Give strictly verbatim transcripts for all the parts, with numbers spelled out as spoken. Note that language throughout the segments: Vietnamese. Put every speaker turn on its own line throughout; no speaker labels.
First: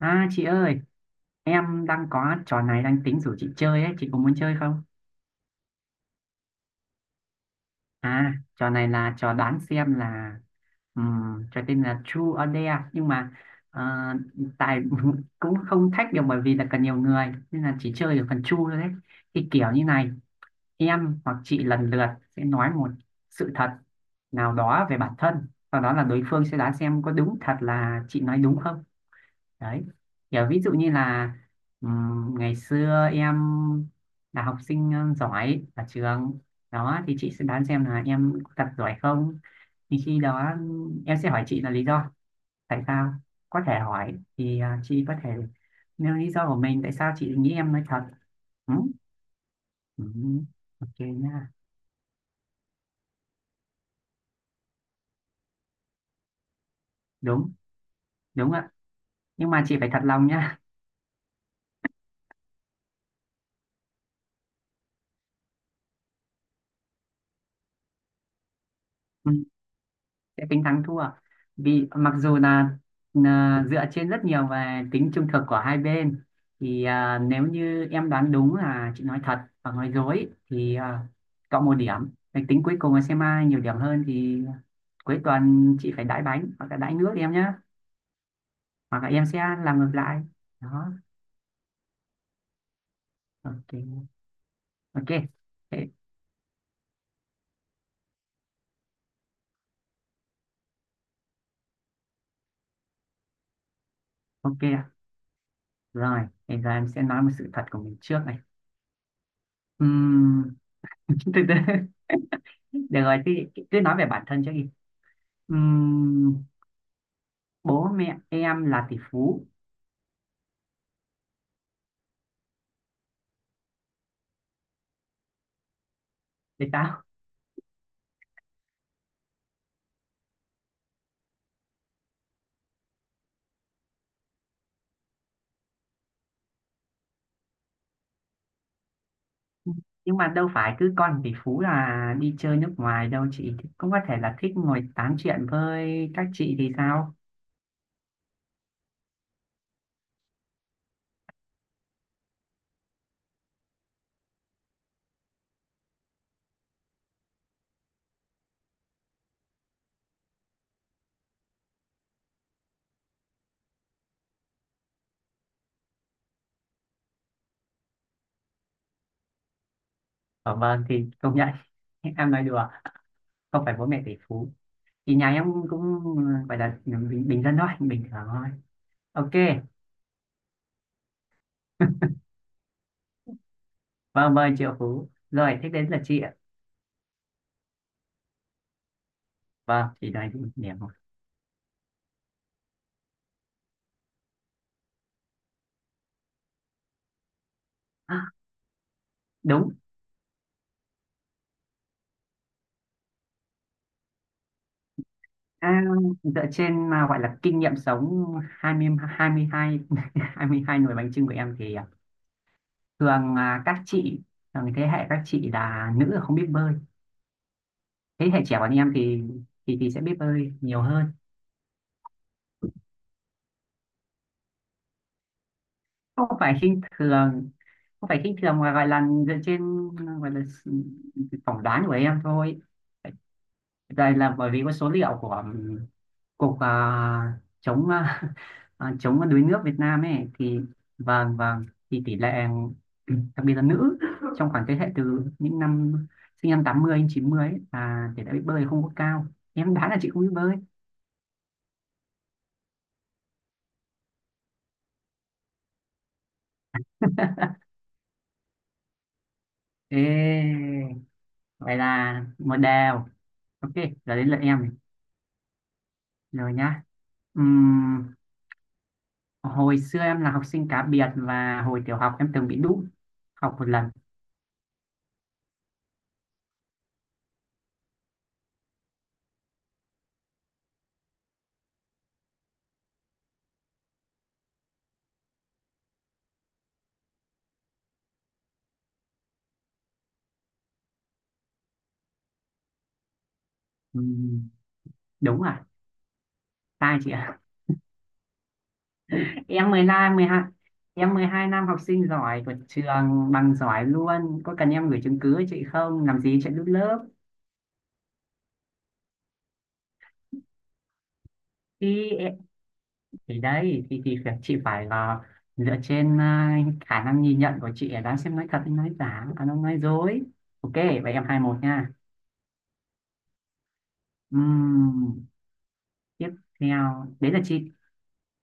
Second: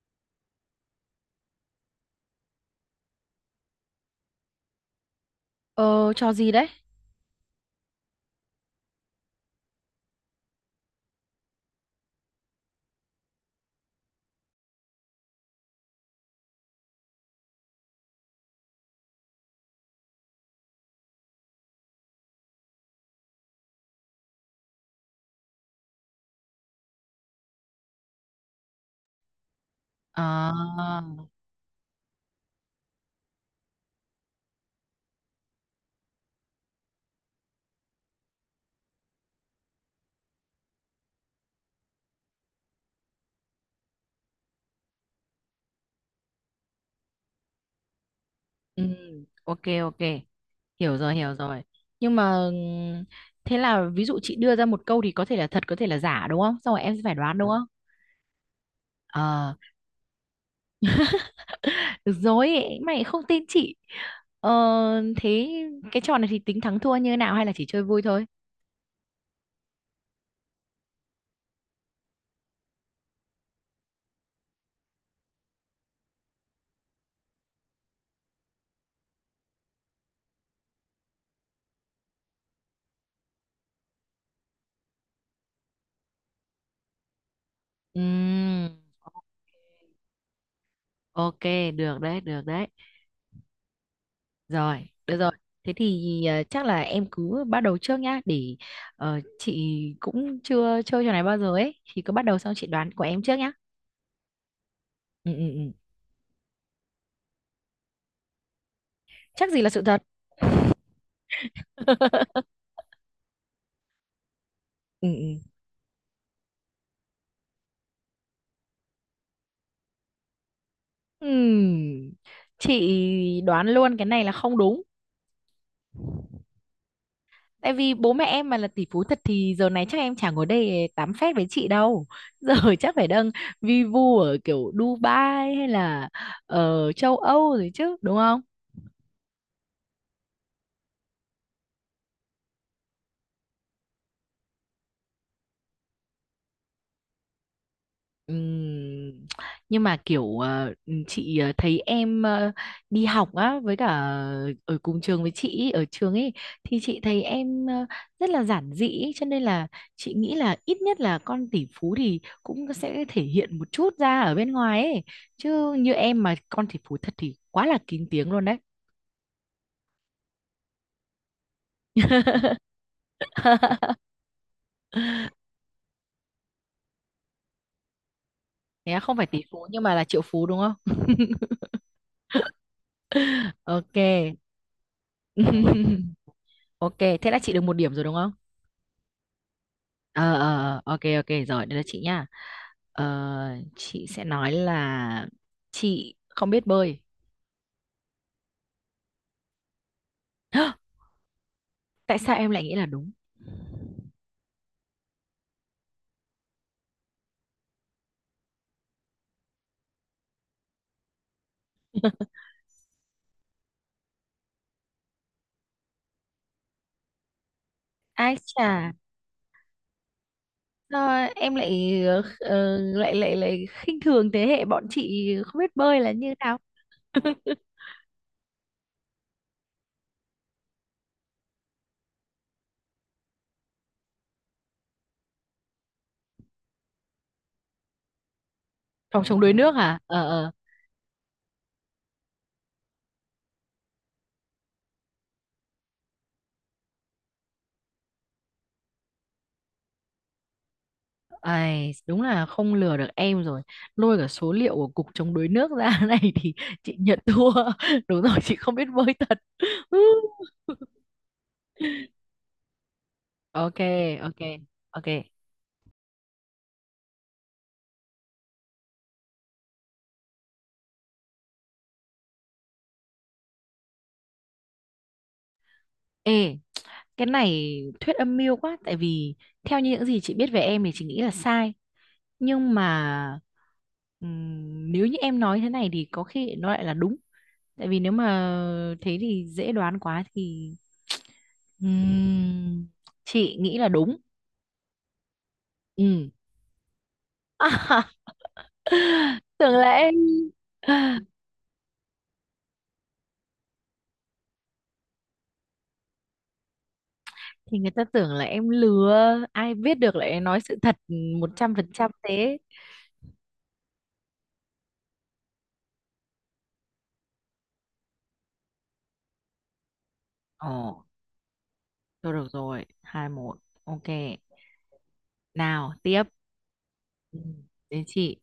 À chị ơi, em đang có trò này đang tính rủ chị chơi ấy, chị có muốn chơi không?
Ờ, cho gì đấy?
À, trò này là trò đoán xem là ừm, trò tên là True or Dare nhưng mà ờ, tài cũng không thách được bởi vì là cần nhiều người nên là chỉ chơi được phần True thôi đấy. Thì kiểu như này, em hoặc chị lần lượt sẽ nói một sự thật nào đó về bản thân, sau đó là đối phương sẽ đoán xem có đúng thật là chị nói đúng không. Đấy, kiểu
À,
ví dụ như là ừm, ngày xưa em là học sinh ờ, giỏi ở trường đó thì chị sẽ đoán xem là em thật giỏi không, thì khi đó em sẽ hỏi chị là lý do tại sao có thể hỏi thì ờ, chị có thể nêu lý do của mình tại sao chị nghĩ em nói thật, ừ?
ừ, ok, ok.
Ừ.
Hiểu
Ok
rồi, hiểu
nha.
rồi. Nhưng mà ừm, thế là ví dụ chị đưa ra một câu thì có thể là thật, có thể là giả, đúng không? Xong rồi em sẽ phải đoán, đúng
đúng
không?
đúng ạ, nhưng
Ờ,
mà chị phải thật lòng nha.
được rồi, mày không tin chị. Ờ, thế cái trò này thì tính thắng thua như thế nào hay là chỉ chơi vui thôi?
Sẽ tính thắng thua, vì mặc dù là, là dựa trên rất nhiều về tính trung thực của hai bên thì à, nếu như em đoán đúng là chị nói thật và nói dối thì à, cộng một điểm. Để tính cuối cùng là xem ai nhiều điểm hơn thì cuối tuần chị phải đãi bánh hoặc là đãi nước em nhé,
Ừm,
hoặc là em sẽ làm ngược lại đó.
ok, được đấy, được đấy.
Ok.
Rồi,
Ok.
được rồi. Thế
Thế-
thì ờ, chắc là em cứ bắt đầu trước nhá, để ờ, chị cũng chưa chơi trò này bao giờ ấy, thì cứ bắt đầu xong chị đoán của em trước nhá.
ok ạ.
Ừ ừ ừ.
Rồi, bây giờ em sẽ nói một sự thật của mình trước này.
Chắc gì là sự thật.
Ừm, từ từ, được rồi thì cứ nói về bản thân trước đi.
Ừ ừ.
Ừm, bố mẹ em là tỷ phú.
Ừm, Chị đoán luôn cái này là không đúng.
Thì sao,
Tại vì bố mẹ em mà là tỷ phú thật thì giờ này chắc em chả ngồi đây tám phét với chị đâu. Giờ chắc phải đang vi vu ở kiểu Dubai hay là ở châu Âu rồi chứ, đúng không?
nhưng mà đâu phải cứ con tỷ phú là đi chơi nước ngoài đâu, chị cũng có thể là thích ngồi tám chuyện với các chị thì sao.
Ừm, nhưng mà kiểu ờ, chị ờ, thấy em ờ, đi học á với cả ở cùng trường với chị ý, ở trường ấy thì chị thấy em ờ, rất là giản dị ý, cho nên là chị nghĩ là ít nhất là con tỷ phú thì cũng sẽ thể hiện một chút ra ở bên ngoài ấy chứ như em mà con tỷ phú thật thì quá là kín tiếng luôn đấy.
Ở vâng, thì công nhận. Em nói đùa, không phải bố mẹ tỷ phú thì nhà em cũng gọi là bình, bình dân thôi, bình thường thôi.
Thế à, không phải
Ok.
tỷ phú nhưng mà là triệu phú đúng không? Ok.
Vâng vâng, triệu phú rồi, thế đến là chị ạ.
Ok, thế là chị được một điểm rồi đúng không?
Vâng, chị nói
Ờ ờ
đi điểm
ờ,
một.
ok ok, rồi đây là chị nhá. ờ, chị sẽ nói là chị không biết bơi.
À, đúng.
Tại sao em lại nghĩ là đúng?
À, dựa trên à, gọi là kinh nghiệm sống 20 22 22 nồi bánh chưng của em thì à, thường là các chị, thường thế hệ các chị là nữ là không biết bơi, thế
Ai
hệ trẻ
chà,
bọn em thì thì thì sẽ biết bơi nhiều hơn.
sao em lại ờ, lại lại lại khinh thường thế hệ bọn chị không biết bơi là
Không
như
phải
nào?
khinh thường, không phải khinh thường mà gọi là dựa trên, gọi là s- phỏng đoán của em thôi đây, là bởi vì có số liệu của cục à, chống à, à,
Phòng
chống
chống
đuối
đuối
nước
nước
Việt
hả?
Nam
Ờ
ấy
ờ.
thì vâng vâng, thì tỷ lệ đặc biệt là nữ trong khoảng thế hệ từ những năm sinh năm tám mươi đến chín mươi ấy, là tỷ lệ biết bơi không có cao, em đoán là chị không biết bơi.
Ai, đúng là không lừa được em rồi, lôi cả số liệu của cục chống đuối nước ra này, thì chị nhận thua. Đúng rồi, chị không biết bơi thật.
Ê, vậy là một đều. Ok,
Ok,
giờ đến lượt
ok,
em này.
ok.
Rồi nhá. Ừm, hồi xưa em là học sinh cá biệt và hồi tiểu học em từng bị đú học một lần.
Ê, cái này thuyết âm mưu quá, tại vì theo như những gì chị biết về em thì chị nghĩ là sai, nhưng mà ừm, nếu như em nói thế này thì có khi nó lại là đúng. Tại vì nếu mà thế thì dễ đoán quá, thì ừm, chị nghĩ là đúng.
Ừm, đúng à?
Ừ.
Sai chị ạ, em
Tưởng
12
là em.
12 em mười hai năm học sinh giỏi của trường, bằng giỏi luôn, có cần em gửi chứng cứ cho chị không, làm gì chuyện đút lớp.
Thì người ta tưởng là em lừa, ai biết được lại nói sự thật một trăm phần
thì
trăm
em,
thế.
thì đấy thì thì phải, chị phải là dựa trên à, khả năng nhìn nhận của chị để đoán xem nói thật hay nói giả à nó nói dối.
Ồ.
Ok, vậy em hai một nha.
Thôi được rồi, hai một. Ok.
Ừm,
Nào, tiếp.
tiếp theo đấy là
Ừ.
chị.
Đến chị.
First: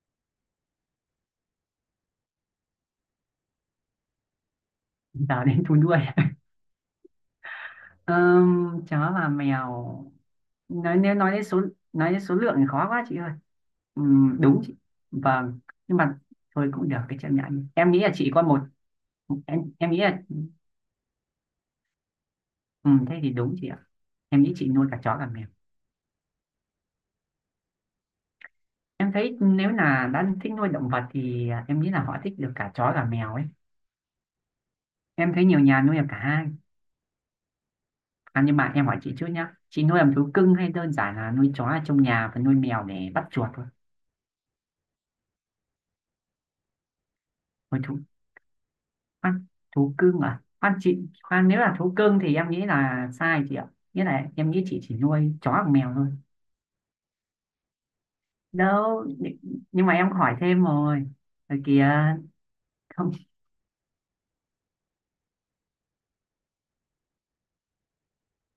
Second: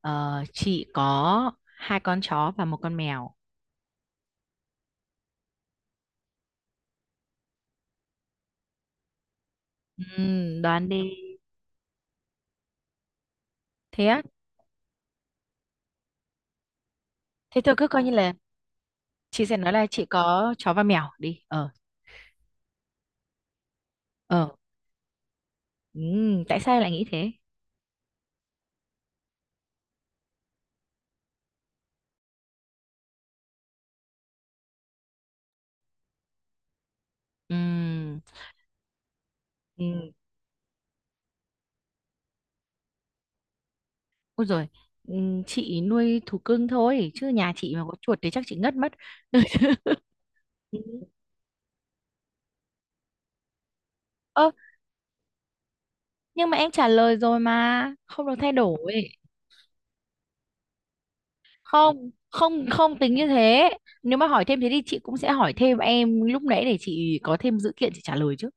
Ờ, chị có hai con chó và một con mèo.
Giờ đến thú nuôi. um, chó và mèo,
Ừm, đoán
nói
đi.
nếu nói đến số nói đến số lượng thì khó quá chị ơi.
Thế á?
Ừm, đúng chị, vâng, nhưng mà thôi cũng được, cái chấp
Thế
nhận
tôi cứ
em nghĩ
coi như
là chị
là
có một.
chị sẽ
em
nói là
em nghĩ
chị
là
có chó và mèo đi. Ờ.
ừm, thế thì đúng chị ạ, em
Ờ.
nghĩ chị nuôi cả chó cả mèo.
Ừm, tại sao lại nghĩ thế?
Em thấy nếu là đã thích nuôi động vật thì à, em nghĩ là họ thích được cả chó cả mèo ấy, em thấy nhiều nhà nuôi được cả hai.
Ừm.
À, nhưng mà em hỏi chị trước nhá, chị nuôi
Ừm,
làm thú cưng hay đơn giản là nuôi chó ở trong nhà và nuôi mèo để bắt chuột thôi.
Ôi rồi. Chị nuôi thú cưng thôi chứ nhà chị
Nuôi
mà có
thú
chuột thì chắc chị ngất mất.
ăn thú cưng à, khoan
Ừ.
chị khoan, nếu là thú cưng thì em nghĩ là sai chị ạ, nghĩa là
Ơ,
em nghĩ chị chỉ nuôi chó hoặc mèo thôi.
nhưng mà em trả lời rồi mà, không được thay đổi.
đâu nh- nhưng mà em hỏi thêm rồi, rồi kìa.
Không, không, không
Không,
tính như thế. Nếu mà hỏi thêm thế thì chị cũng sẽ hỏi thêm em lúc nãy để chị có thêm dữ kiện chị trả lời chứ.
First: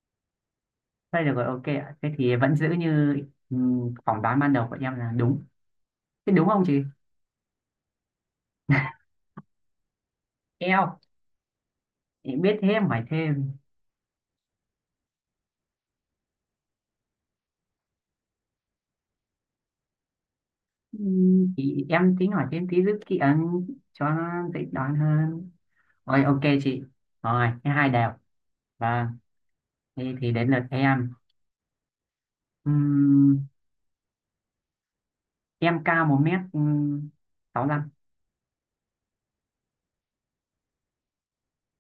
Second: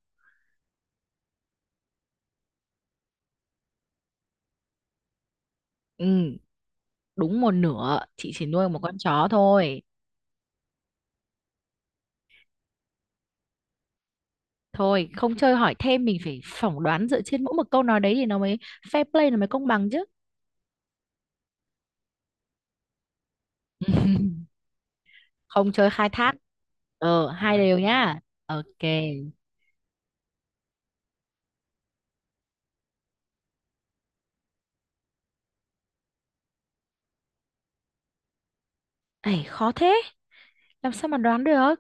thôi được rồi, ok ạ, thế thì vẫn giữ như ừm, phỏng đoán ban đầu của em là đúng. Thế
Ừ.
đúng không chị?
Đúng một nửa, chị chỉ nuôi một con chó thôi.
Eo, chị biết thêm hỏi thêm.
Thôi không chơi hỏi thêm, mình phải phỏng đoán dựa trên mỗi một câu nói đấy thì nó mới fair play, nó mới công bằng chứ.
Ừm, thì em tính hỏi thêm tí giúp chị ấn cho nó dễ đoán hơn.
Không chơi khai
Rồi
thác.
ok chị.
Ờ
Rồi
hai
cái
đều
hai đều.
nhá. Ok.
Vâng, thì, thì đến lượt em. Ừm, em cao một mét ừ, sáu lăm,
Ấy khó thế, làm sao mà đoán được.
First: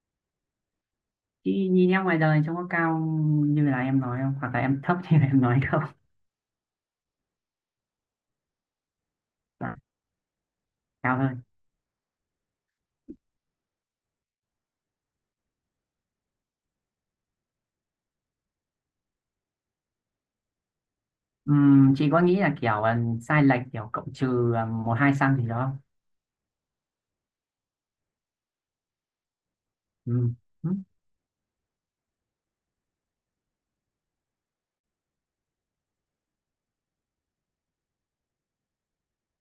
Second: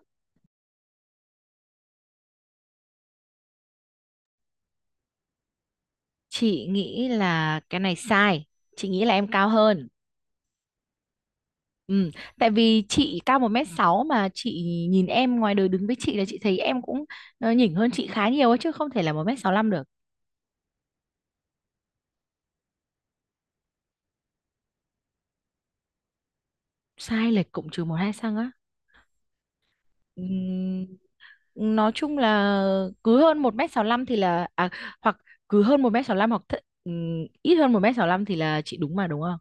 chứ nhìn em ngoài đời trông có cao như là em nói không, hoặc là em thấp như là em nói không.
Chị nghĩ là cái này sai, chị nghĩ là em cao
Dạ,
hơn.
cao hơn.
Ừ, tại vì chị cao một mét sáu mà chị nhìn em ngoài đời đứng với chị là chị thấy em cũng ờ, nhỉnh hơn chị khá nhiều ấy, chứ không thể là một m lăm được.
Ừm, chị có nghĩ là kiểu ờ, sai lệch kiểu cộng trừ ờ, một hai xăng gì đó không?
Sai lệch cũng trừ một hai cm á.
Ừm, ừm,
Ừm, nói chung là cứ hơn một m lăm thì là à, hoặc cứ hơn một mét sáu lăm hoặc th ừm, ít hơn một m lăm thì là chị đúng mà đúng không?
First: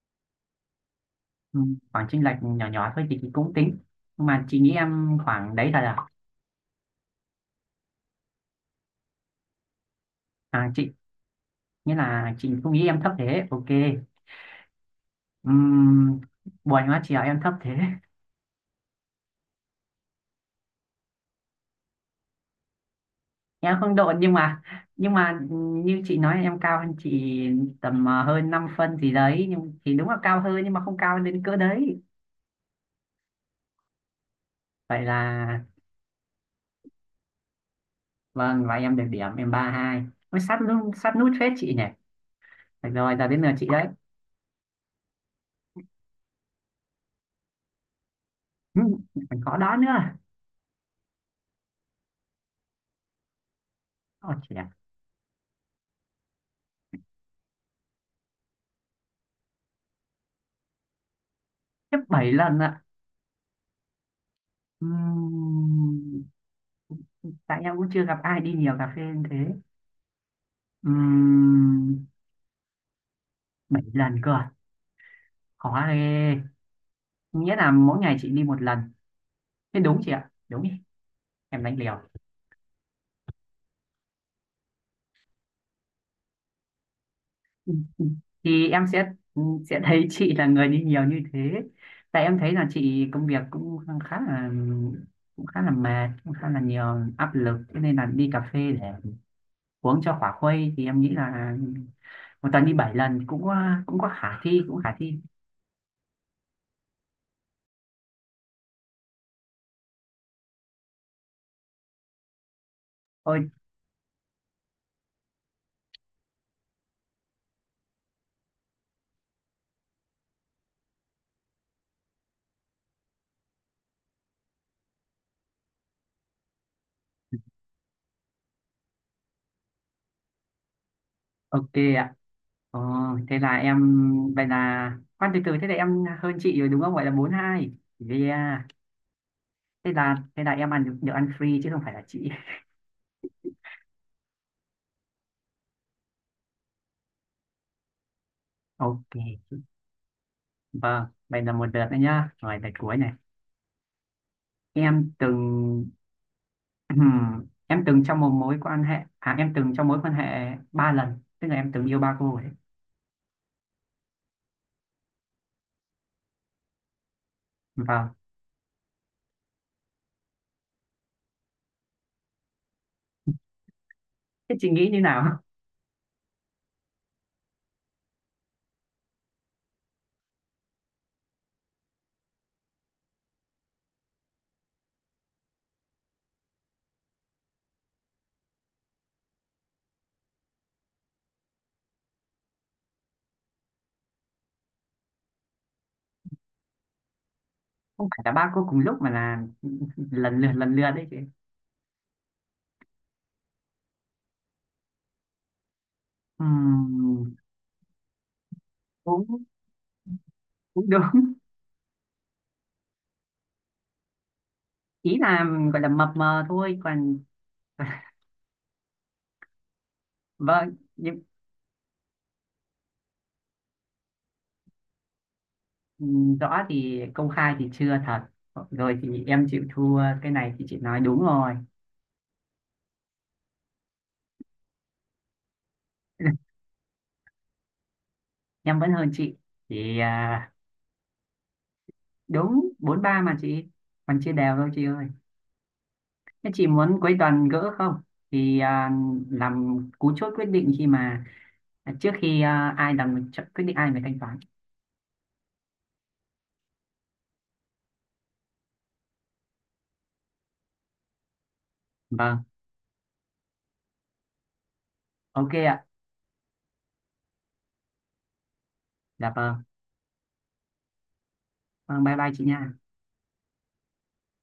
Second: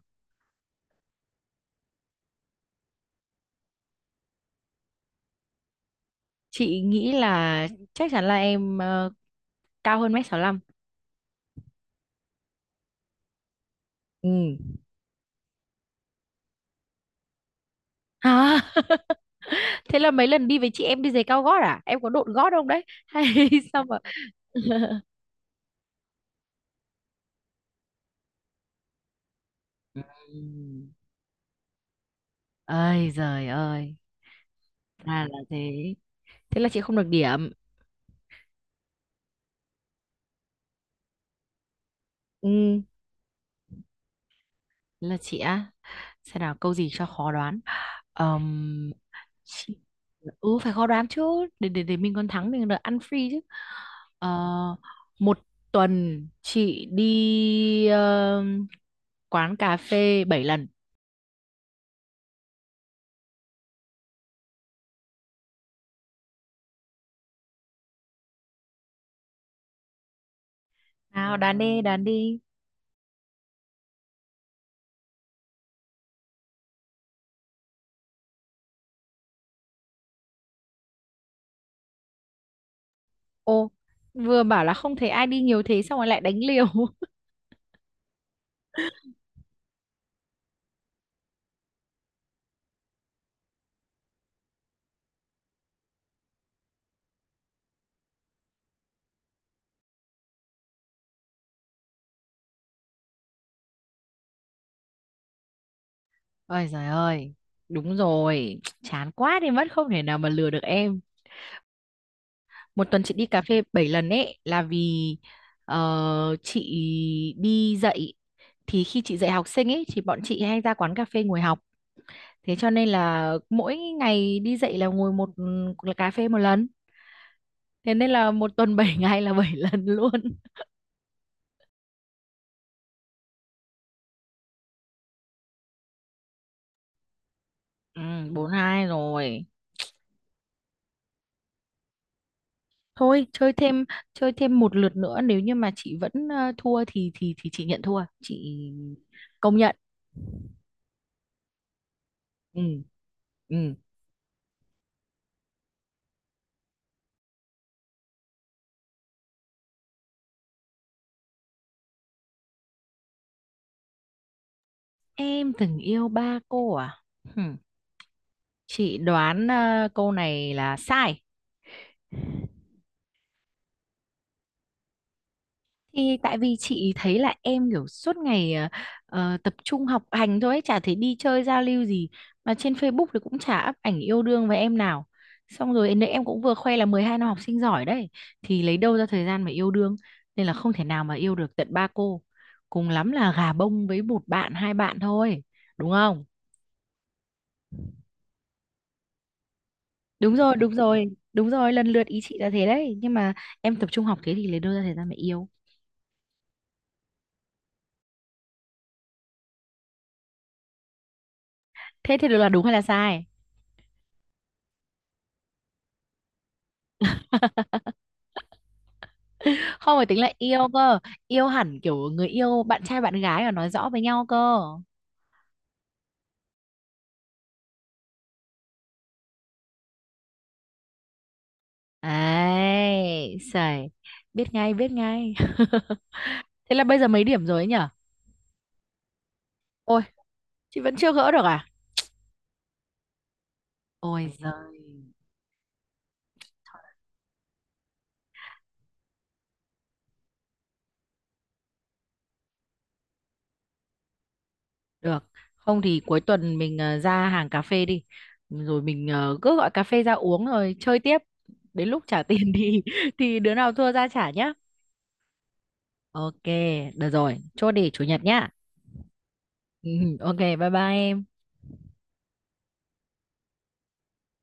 ừm, khoảng chênh lệch nhỏ nhỏ thôi thì chị cũng tính, nhưng mà chị nghĩ em khoảng đấy thật à,
Chị nghĩ là chắc chắn là em ờ, cao hơn mét sáu 65.
à chị nghĩa là chị không nghĩ em thấp thế. Ok.
Ừ.
Ừm, buồn quá chị ạ, em thấp thế.
À, thế là mấy lần đi với chị em đi giày cao gót à? Em có độn gót không đấy? Hay
Em
sao
không
mà
độn nhưng mà, nhưng mà như chị nói em cao hơn chị tầm ờ, hơn năm phân gì đấy, nhưng thì đúng là cao hơn nhưng mà
Ừm.
không cao đến cỡ đấy.
Ơi giời ơi,
Vậy
ra là
là
thế, thế là chị không được điểm.
vâng, và em được điểm, em ba hai, mới sát nút, sát nút phết chị nhỉ.
Ừ,
Được rồi giờ đến lượt chị đấy.
thế là chị á, xem nào câu gì cho khó đoán.
ừ,
Ờm,
còn có đó
chị...
nữa.
ừ, phải khó đoán chứ, để để để mình còn thắng mình còn được ăn free chứ. Ờ,
Ôi chị ạ,
Một tuần chị đi ờm, quán cà phê bảy lần.
tiếp bảy lần ạ. Ừm, tại em cũng chưa gặp ai đi nhiều cà phê như thế.
Nào đoán đi, đoán
Ừm,
đi.
bảy lần cơ à? Khó ghê, nghĩa là mỗi ngày chị đi một lần. Thế đúng chị ạ, đúng đi, em đánh liều.
Ô, vừa bảo là không thấy ai đi nhiều thế xong rồi lại đánh liều.
Thì em sẽ ừ, sẽ thấy chị là người đi nhiều như thế, tại em thấy là chị công việc cũng khá là, cũng khá là mệt, cũng khá là nhiều áp lực, thế nên là đi cà phê để uống cho khỏa khuây, thì em nghĩ là một tuần đi bảy lần thì cũng có, cũng có khả thi, cũng khả thi.
Ôi giời ơi, đúng rồi, chán quá đi mất, không thể nào mà lừa được em. Một tuần chị đi
Ôi
cà phê bảy lần ấy là vì ờ, chị đi dạy, thì khi chị dạy học sinh ấy thì bọn chị hay ra quán cà phê ngồi học. Thế cho nên là mỗi ngày đi dạy là ngồi một, là cà phê một lần. Thế nên là một tuần bảy ngày là bảy lần luôn.
ok ạ. Ờ, thế là em, vậy là khoan từ từ, thế là em hơn chị rồi đúng không, gọi là bốn hai.
Ừ, bốn
Yeah,
hai rồi.
thế là thế là em ăn được, được ăn free chứ không phải là chị.
Thôi chơi thêm chơi thêm một lượt nữa, nếu như mà chị vẫn ờ, thua thì thì thì chị nhận thua. Chị
Ok.
công nhận.
Vâng, vậy là một lượt nữa nhá. Rồi lượt
Ừ
cuối này.
ừ,
Em từng em từng trong một mối quan hệ à em từng trong mối quan hệ ba lần, tức là em từng yêu ba cô ấy.
em từng yêu ba cô à? Hừm,
Vâng.
chị đoán ờ, câu này là sai,
Thế chị nghĩ như nào?
thì tại vì chị thấy là em kiểu suốt ngày ờ, ờ, tập trung học hành thôi ấy, chả thấy đi chơi giao lưu gì mà trên Facebook thì cũng chả up ảnh yêu đương với em nào, xong rồi nãy em cũng vừa khoe là mười hai năm học sinh giỏi đấy, thì lấy đâu ra thời gian mà yêu đương, nên là không thể nào mà yêu được tận ba cô, cùng lắm là gà bông với một bạn hai bạn thôi, đúng không?
Không phải là ba cô cùng lúc mà là
Đúng
lần lượt
rồi, đúng
lần lượt
rồi,
đấy chị.
đúng rồi, lần lượt ý chị là thế đấy, nhưng mà em tập trung học thế thì lấy đâu ra thời gian mà yêu.
Ừm, cũng cũng đúng.
Thế thì được là đúng hay là sai?
Ý là gọi là mập mờ thôi, còn
Không phải tính là yêu
vâng,
cơ,
nhưng
yêu hẳn kiểu người yêu bạn trai bạn gái mà nói rõ với nhau cơ.
ừm, rõ thì công khai thì chưa thật. Rồi thì em chịu thua cái này, thì chị nói đúng rồi.
Ấy sẩy, biết ngay biết ngay. Thế là bây giờ mấy điểm rồi ấy nhở?
Em vẫn hơn chị. Thì
Ôi,
à,
chị vẫn chưa gỡ được à?
đúng bốn ba mà chị, còn
Ôi
chia đều thôi
giời.
chị ơi. Thế chị muốn cuối tuần gỡ không, thì à, làm cú chốt quyết định khi mà à, trước khi à, ai làm ch- quyết định ai phải thanh toán.
Được. Không thì cuối tuần mình ờ, ra hàng cà phê đi. Rồi mình ờ, cứ gọi cà phê ra uống rồi chơi tiếp. Đến lúc trả
Vâng,
tiền thì thì đứa nào thua ra trả nhá.
ok ạ.
Ok, được rồi. Chốt đi chủ nhật nhá.
Dạ vâng.
Ừ, ừ. Ok, bye bye em.
Vâng, bye bye chị nha.